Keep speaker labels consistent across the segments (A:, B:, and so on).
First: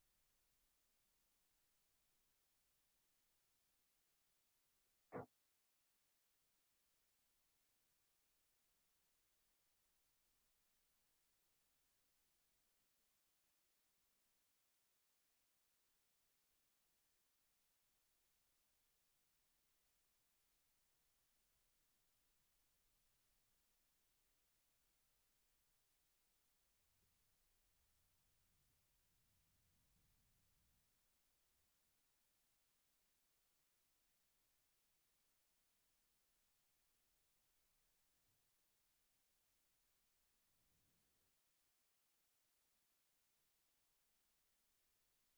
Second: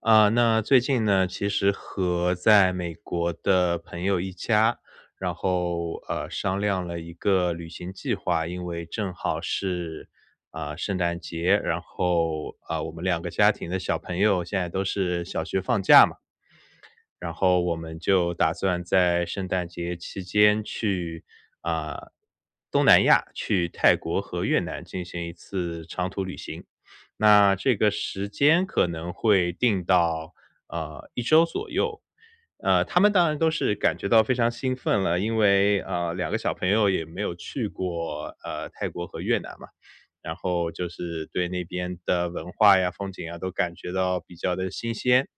A: 啊，那最近呢，其实和在美国的朋友一家，然后商量了一个旅行计划，因为正好是啊、圣诞节，然后啊、我们两个家庭的小朋友现在都是小学放假嘛。然后我们就打算在圣诞节期间去啊、东南亚，去泰国和越南进行一次长途旅行。那这个时间可能会定到一周左右。他们当然都是感觉到非常兴奋了，因为两个小朋友也没有去过泰国和越南嘛，然后就是对那边的文化呀、风景啊都感觉到比较的新鲜，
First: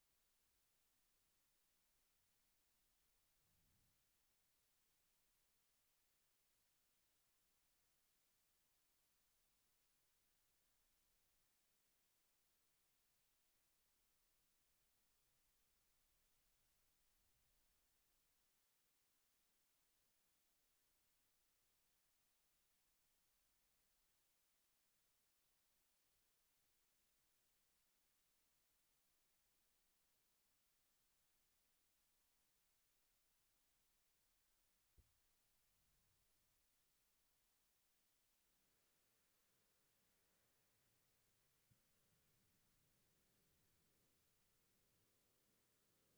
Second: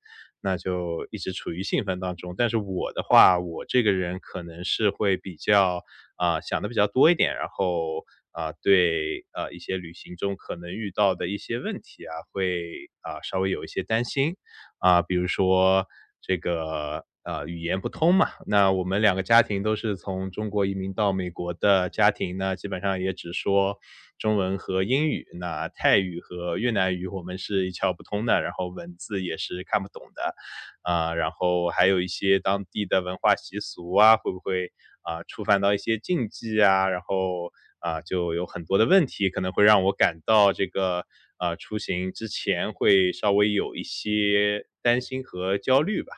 A: 那就一直处于兴奋当中。但是我的话，我这个人可能是会比较啊，想的比较多一点，然后啊，对，一些旅行中可能遇到的一些问题啊，会啊，稍微有一些担心。啊，比如说这个，语言不通嘛，那我们两个家庭都是从中国移民到美国的家庭呢，基本上也只说中文和英语，那泰语和越南语我们是一窍不通的，然后文字也是看不懂的。啊，然后还有一些当地的文化习俗啊，会不会，啊，触犯到一些禁忌啊，然后，啊，就有很多的问题，可能会让我感到这个，啊出行之前会稍微有一些担心和焦虑吧。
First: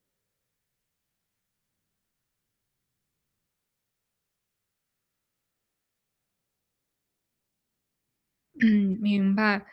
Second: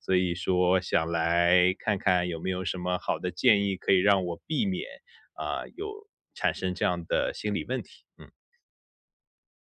A: 所以说想来看看有没有什么好的建议可以让我避免，啊，有产生这样的心理问题，嗯。
B: 嗯，明白。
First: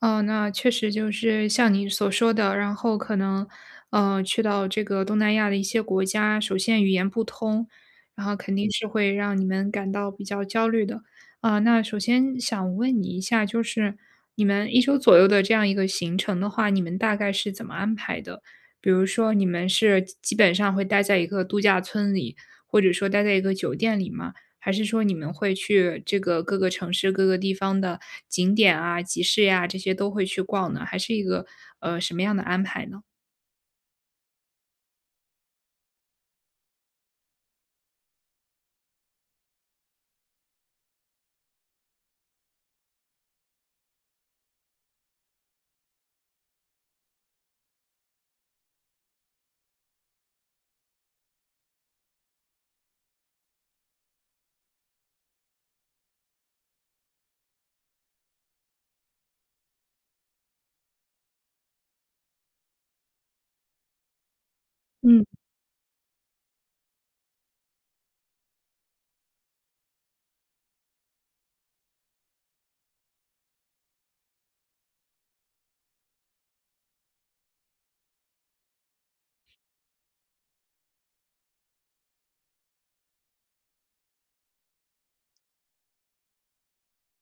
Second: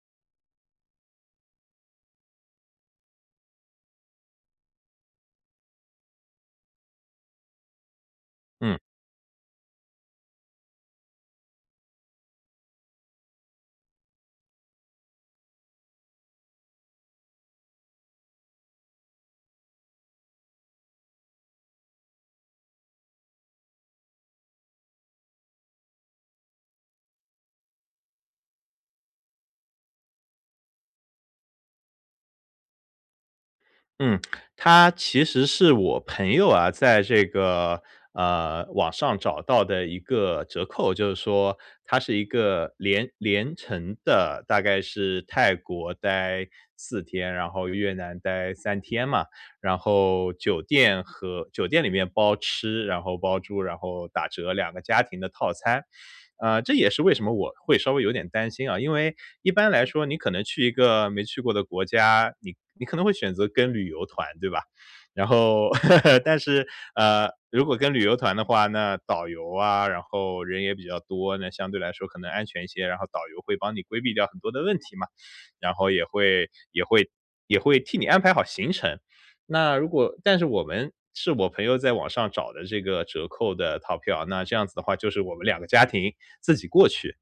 B: 哦，那确实就是像你所说的，然后可能，去到这个东南亚的一些国家，首先语言不通，然后肯定
A: 嗯。
B: 是会让你们感到比较焦虑的。啊、那首先想问你一下，就是你们一周左右的这样一个行程的话，你们大概是怎么安排的？比如说，你们是基本上会待在一个度假村里，或者说待在一个酒店里吗？还是说你们会去这个各个城市、各个地方的景点啊、集市呀，这些都会去逛呢？还是一个，什么样的安排呢？
A: 嗯，它其实是我朋友啊，在这个网上找到的一个折扣，就是说它是一个连连程的，大概是泰国待四天，然后越南待三天嘛。然后酒店和酒店里面包吃，然后包住，然后打折两个家庭的套餐。这也是为什么我会稍微有点担心啊，因为一般来说你可能去一个没去过的国家，你可能会选择跟旅游团，对吧？
B: 嗯。
A: 然后，但是，如果跟旅游团的话，那导游啊，然后人也比较多，那相对来说可能安全一些。然后导游会帮你规避掉很多的问题嘛，然后也会也会替你安排好行程。那如果但是我们是我朋友在网上找的这个折扣的套票，那这样子的话就是我们两个家庭自己过去。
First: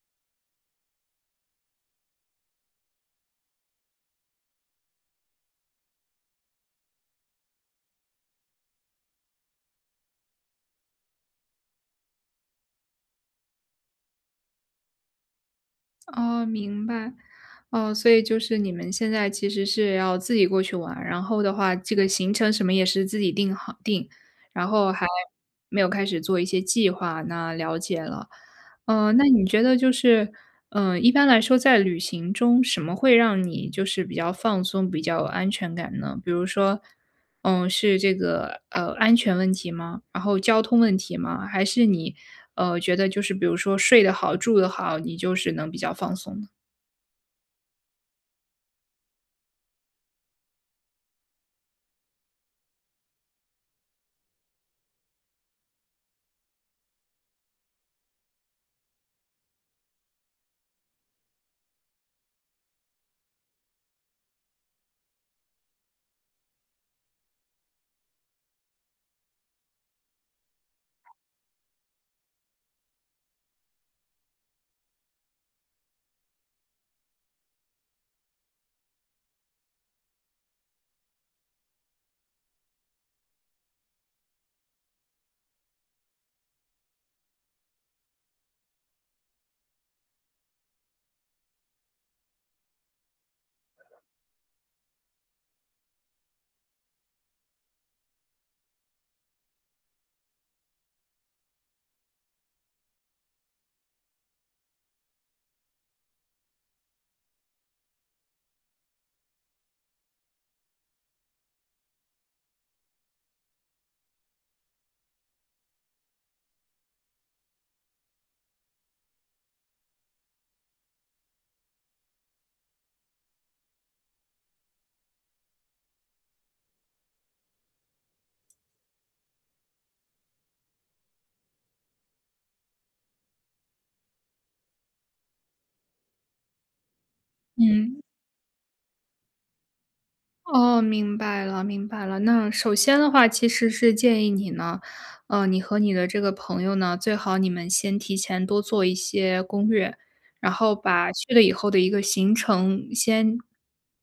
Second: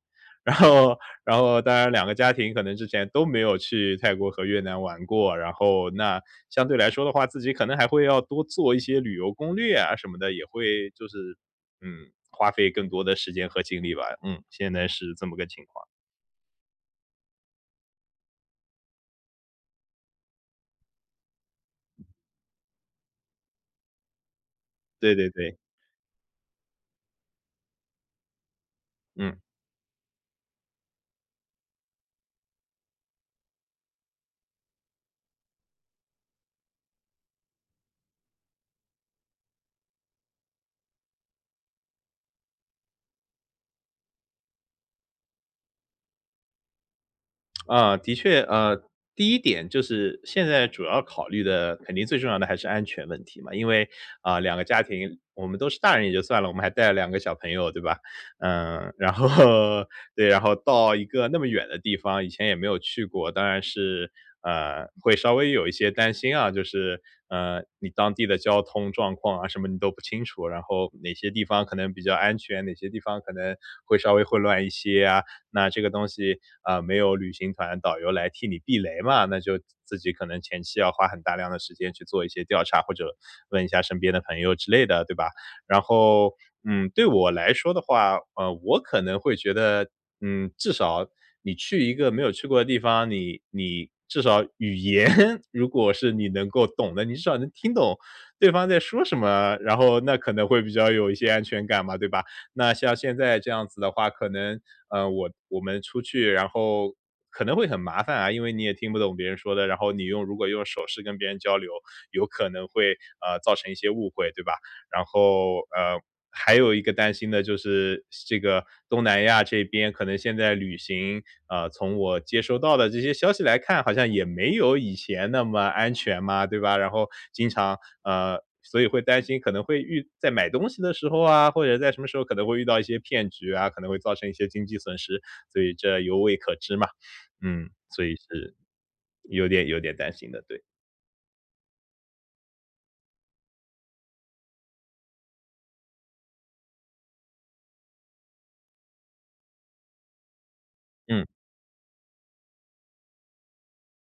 A: 然后当然两个家庭可能之前都没有去泰国和越南玩过，然后那相对来说的话，自己可能还会要多做一些旅游攻略啊什么的，也会就是，嗯，花费更多的时间和精力吧。嗯，现在是这么个情况。
B: 哦，明白。哦，所以就是你们现在其实是要自己过去玩，然后的话，这个行程什么也是自己定好定，然后还
A: 对对对，
B: 没有开始做一些计划，那了解了。那
A: 嗯。
B: 你觉得就是，嗯，一般来说在旅行中，什么会让你就是比较放松、比较有安全感呢？比如说，嗯，是这个安全问题吗？然后交通问题吗？还是你觉得就是比如说睡得好、住得好，你就是能比较放松呢？
A: 啊，的确，第一点就是现在主要考虑的，肯定最重要的还是安全问题嘛。因为啊、两个家庭，我们都是大人也就算了，我们还带了两个小朋友，对吧？嗯，然后 对，然后到一个那么远的地方，以前也没有去过，当然是会稍微有一些担心啊，就是你当地的交通状况啊什么你都不清楚，然后哪些地方可能比较安全，哪些地方可能会稍微混乱一些啊，那这个东西，啊，没有旅行团导游来替你避雷嘛，那就自己可能前期要花很大量的时间去做一些调查，或者问一下身边的朋友之类的，对吧？然后，嗯，对我来说的话，我可能会觉得，嗯，至少你去一个没有去过的地方，你至少语言 如果是你能够懂的，你至少能听懂对方在说什么，然后那可能会比较有一些安全感嘛，对吧？那像现在这样子的话，可能，我们出去，然后可能会很麻烦啊，因为你也听不懂别人说的，然后你用如果用手势跟别人交流，有可能会，造成一些误会，对吧？然后，还有一个担心的就是这个东南亚这边可能现在旅行，从我接收到的这些消息来看，好像也没有以前那么安全嘛，对吧？然后经常，所以会担心可能会遇在买东西的时候啊，或者在什么时候可能会遇到一些骗局啊，可能会造成一些经济损失，所以这犹未可知嘛。嗯，
B: 嗯，
A: 所以是有点担心的，对。
B: 哦，明白了，明白了。那首先的话，其实是建议你呢，你和你的这个朋友呢，最好你们先提前多做一些攻略，然后把
A: 嗯，
B: 去了以后的一个行程先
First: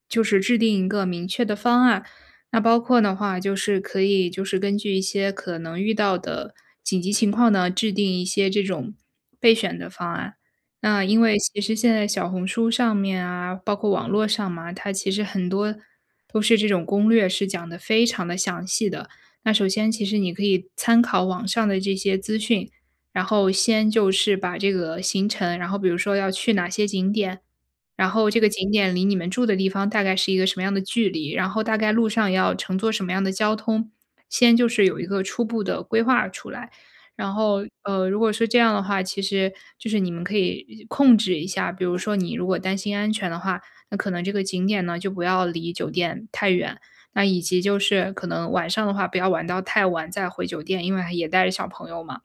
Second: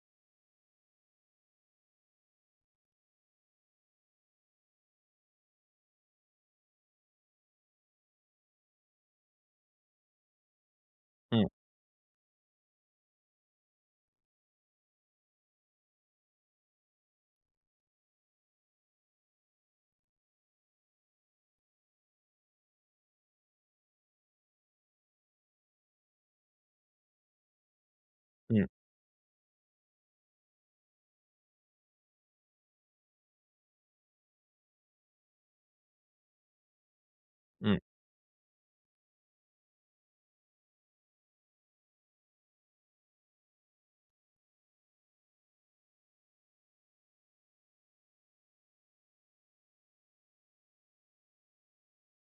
B: 就是制定一个明确的方案。那包括的话，就是可以就是根据一些可能遇到的紧急情况呢，制定一些这种备选的方案。那因为
A: 嗯，
B: 其实现在小红书上面啊，包括网络上嘛，它其实很多都是这种攻略是讲的非常的详细的。那首先其实你可以参考网上的这些资讯，然后先就是把这个行程，然后比如说要去哪些景点，然后这个
A: 嗯，
B: 景点离你们住的地方大概是一个什么样的距离，然后大概路上要乘坐什么样的交通，先就是有一个初步的规划出来。然后，
A: 嗯，
B: 如果说这样的话，其实就是你们可以控制一下，比如说你如果担心安全的话，那可能这个景点呢，就不要离酒店太远。那以及就是可能晚上的话，不要玩到太晚再回酒店，因为也带着小朋友嘛。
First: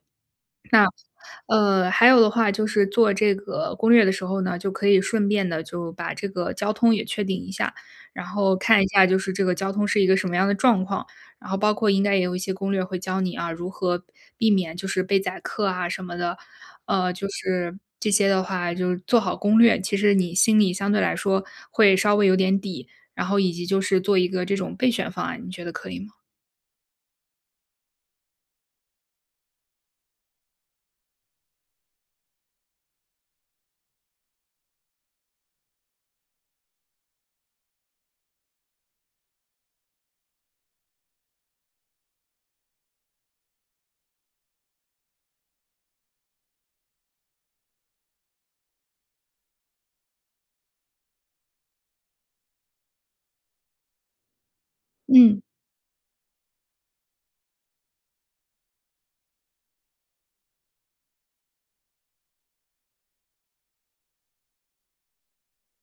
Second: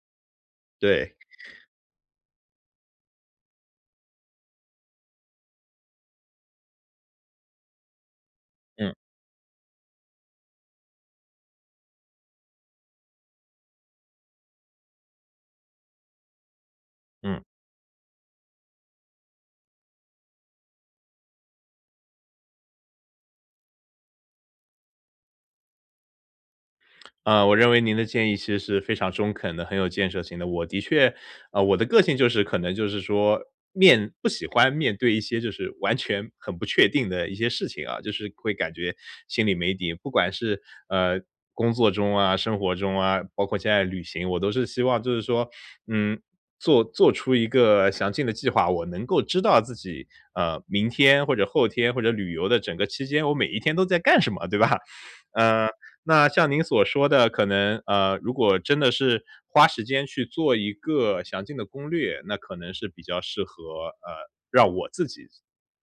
A: 对，
B: 还有的话就是做这个攻略的时候呢，就可以顺便的就把这个交通也确定一下，然后看一
A: 嗯，
B: 下就是这个交通是一个什么样的状况，然后包括应该也有一些攻略会教你啊，如何避免就是被宰客啊什么的。就
A: 嗯。
B: 是这些的话就是做好攻略，其实你心里相对来说会稍微有点底，然后以及就是做一个这种备选方案，你觉得可以吗？
A: 我认为您的建议其实是非常中肯的，很有建设性的。我的确，我的个性就是可能就是说面不喜欢面对一些就是完全很不确定的一些事情啊，就是会感觉心里没底。不管是呃工作中啊、生活中啊，包括现在旅行，我都是希望就是说，嗯，做出一个详尽的计划，我能够知道自己明天或者后天或者旅游的整个期间，我每一天都在干什么，对吧？
B: 嗯，
A: 嗯。那像您所说的，可能，如果真的是花时间去做一个详尽的攻略，那可能是比较适合，呃，让我自己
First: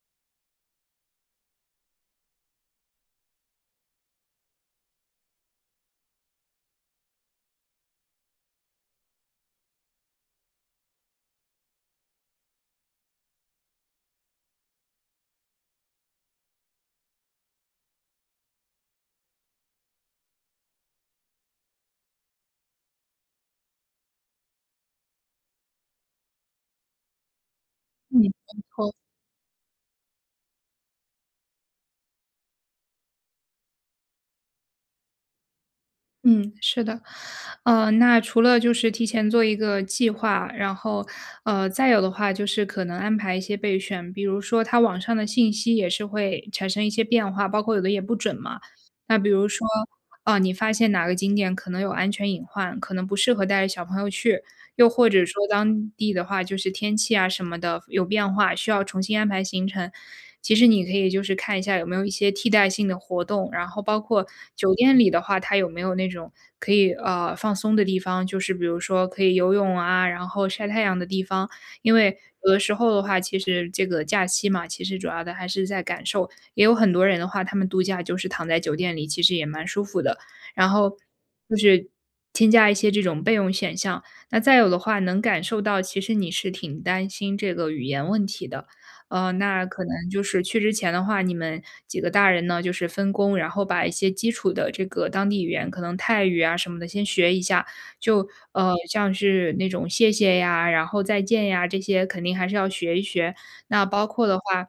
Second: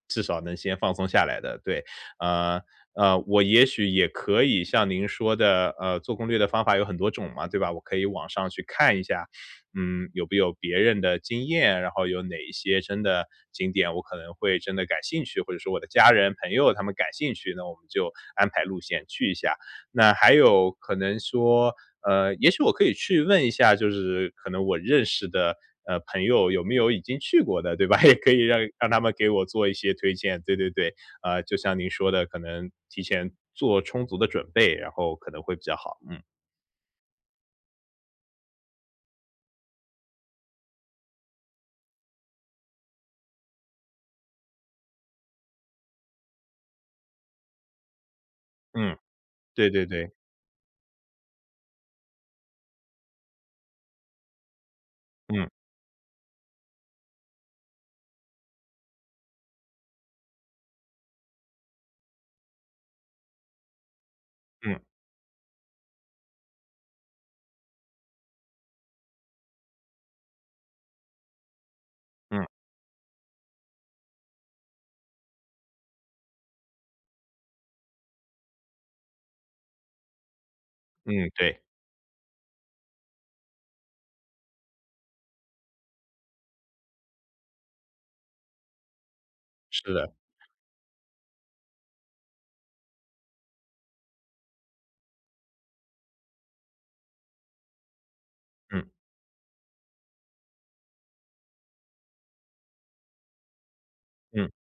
A: 至少能先放松下来的，对。呃，我也许也可以像您说的，做攻略的方法有很多种嘛，对吧？我可以网上去看一下，嗯，有没有别人的经验，然后有哪一些真的景点我可能会真的感兴趣，或者说我的家人朋友他们感兴趣，那我们就安排路线去一下。那还有可能说，也许我可以去问一下，就是可能我认识的，朋友有没有已经去过的，对吧？也
B: 嗯，没
A: 可以让
B: 错
A: 他们给我做一些推荐，对对对。就像您说的，可能提前做充足的准备，然后可能会比较好。嗯，
B: 嗯，是的，那除了就是提前做一个计划，然后，再有的话就是可能安排一些备选，比如说它网上的信息也是会产生一些变化，包括有的也不准嘛。
A: 嗯，
B: 那比如说，
A: 对对对，
B: 你发现哪个景点可能有安全隐患，可能不适合带着小朋友去，又或者说
A: 嗯，
B: 当地的话，就是天气啊什么的有变化，需要重新安排行程。其实你可以就是看一下有没有一些替代性的活动，然后包括酒
A: 嗯，
B: 店里的话，它有没有那种可以放松的地方，就是比如说可以游泳啊，然后晒太阳的地方。因为
A: 嗯，
B: 有的时候的话，其实这个假期嘛，其实主要的还是在感受。也有很多人的话，他们度假就是躺在酒店里，其实也蛮舒服的。然后
A: 嗯，
B: 就
A: 对，
B: 是添加一些这种备用选项，那再有的话，能感受到其实你是挺担心这个语言问题的，那可
A: 是
B: 能
A: 的，
B: 就是去之前的话，你们几个大人呢，就是分工，然后把一些基础的这个当地语言，可能泰语啊什么的，先学一下。就
A: 嗯，
B: 像是那种谢谢呀，然后再见呀，这些肯定还是要学一学。那包括的
A: 嗯，
B: 话，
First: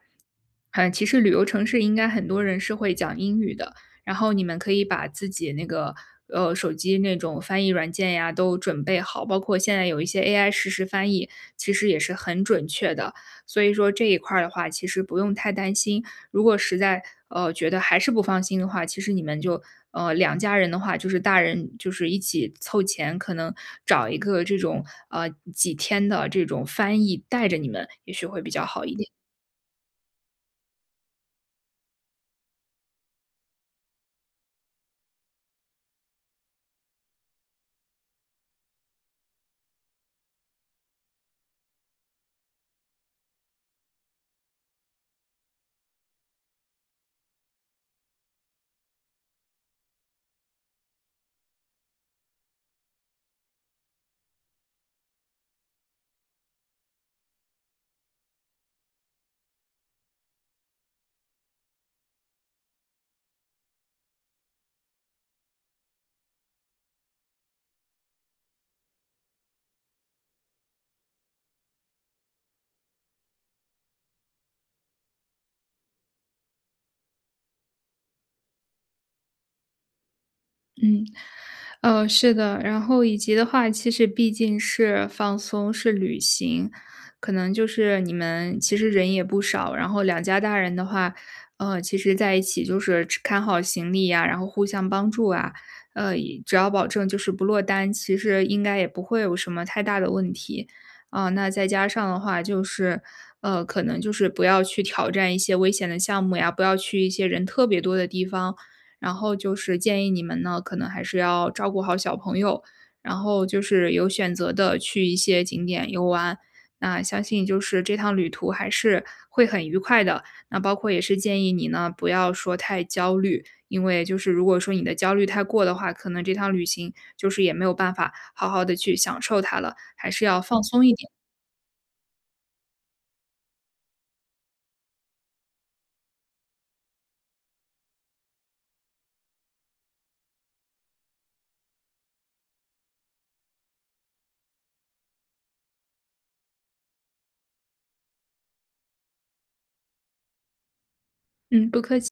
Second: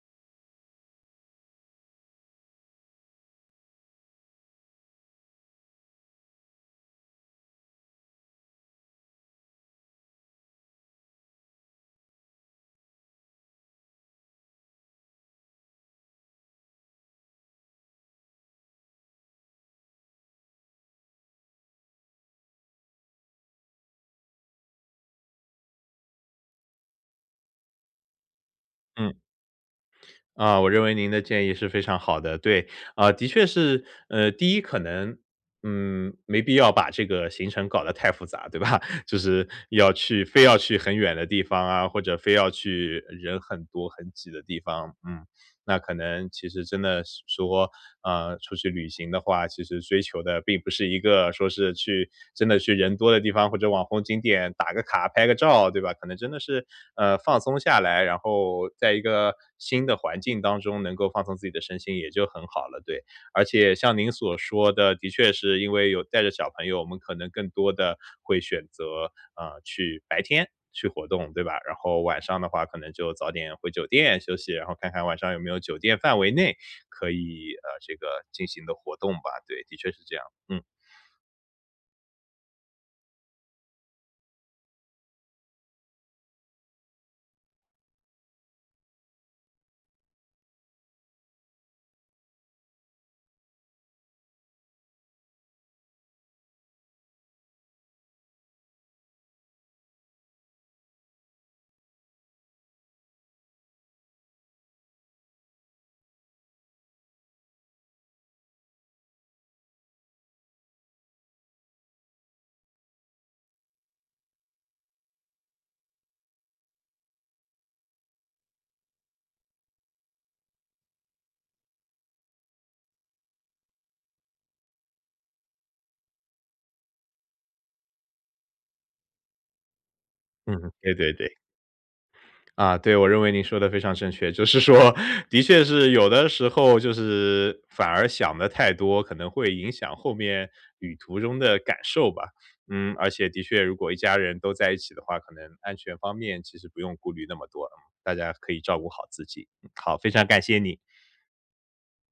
B: 嗯，其实旅游城市应该很多人是会讲英语的，然后你们可以把自己那个手机那种翻译软件呀都准备好，包括现在有一些 AI 实时翻译，其实也是很准确的。所以说这一块儿的话，其实不用太担心。如果实在觉得还是不放心的话，其实你们就两家人的话，就是大人就是一起凑钱，可能找一个这种几天的这种翻译带着你们，也许会比较好一点。
A: 嗯。啊，我认为您的建议是非常好的。对，啊，的确是，第一可能，嗯，没必要把这个行程搞得太复杂，对吧？就是要去非要去很远的地方啊，或者非要去人很多很挤的地方，嗯。那可能其实真的是说，出去旅行的话，其实追求的并不是一个说是去真的去人多的地方或者网红景点打个卡、拍个照，对吧？可能真的是，放松下来，然后在一个新的环境当中能够放松自己的身心也就很好了，对。而且像您所说的，的确是因为有带着小朋友，我们可能更多的会选择，去白天去活动，对吧？然后晚上的话可能就早点回酒店休息，然后看看晚上有没有酒店范围内可以，这个进行的活动吧，对，的确是这样。嗯，
B: 嗯，是的，然后以及的话，其实毕竟是放松，是旅行，可能就是你们其实人也不少，然后两家大人的话，其实在一起就是吃看好行李呀，然后互相帮助啊，也只要保证就是不落单，其实应该也不会有什么太大的问题啊，那再加上的话，就是可能就是不要去挑战一些危险的项目呀，不要去一些人特别多的地方。然后就是建议你们呢，可能还是要照顾好小朋友，然后就是有选择的去一些景点游玩。那相信就是这趟旅途还是会很愉快的，那包括也是建议你呢，不要说太焦虑，因为就是如果说你的焦虑太过的话，可能这趟旅行就是也没有办法好好的去享受它了，还是要放
A: 嗯，
B: 松一
A: 对
B: 点。
A: 对对。啊，对，我认为您说的非常正确。就是说，的确是有的时候就是反而想的太多，可能会影响后面旅途中的感受吧。嗯，而且的确如果一家人都在一起的话，可能安全方面其实不用顾虑那么多，嗯，大家可以照顾好自己。嗯，好，非常感谢你。
B: 嗯，不客气。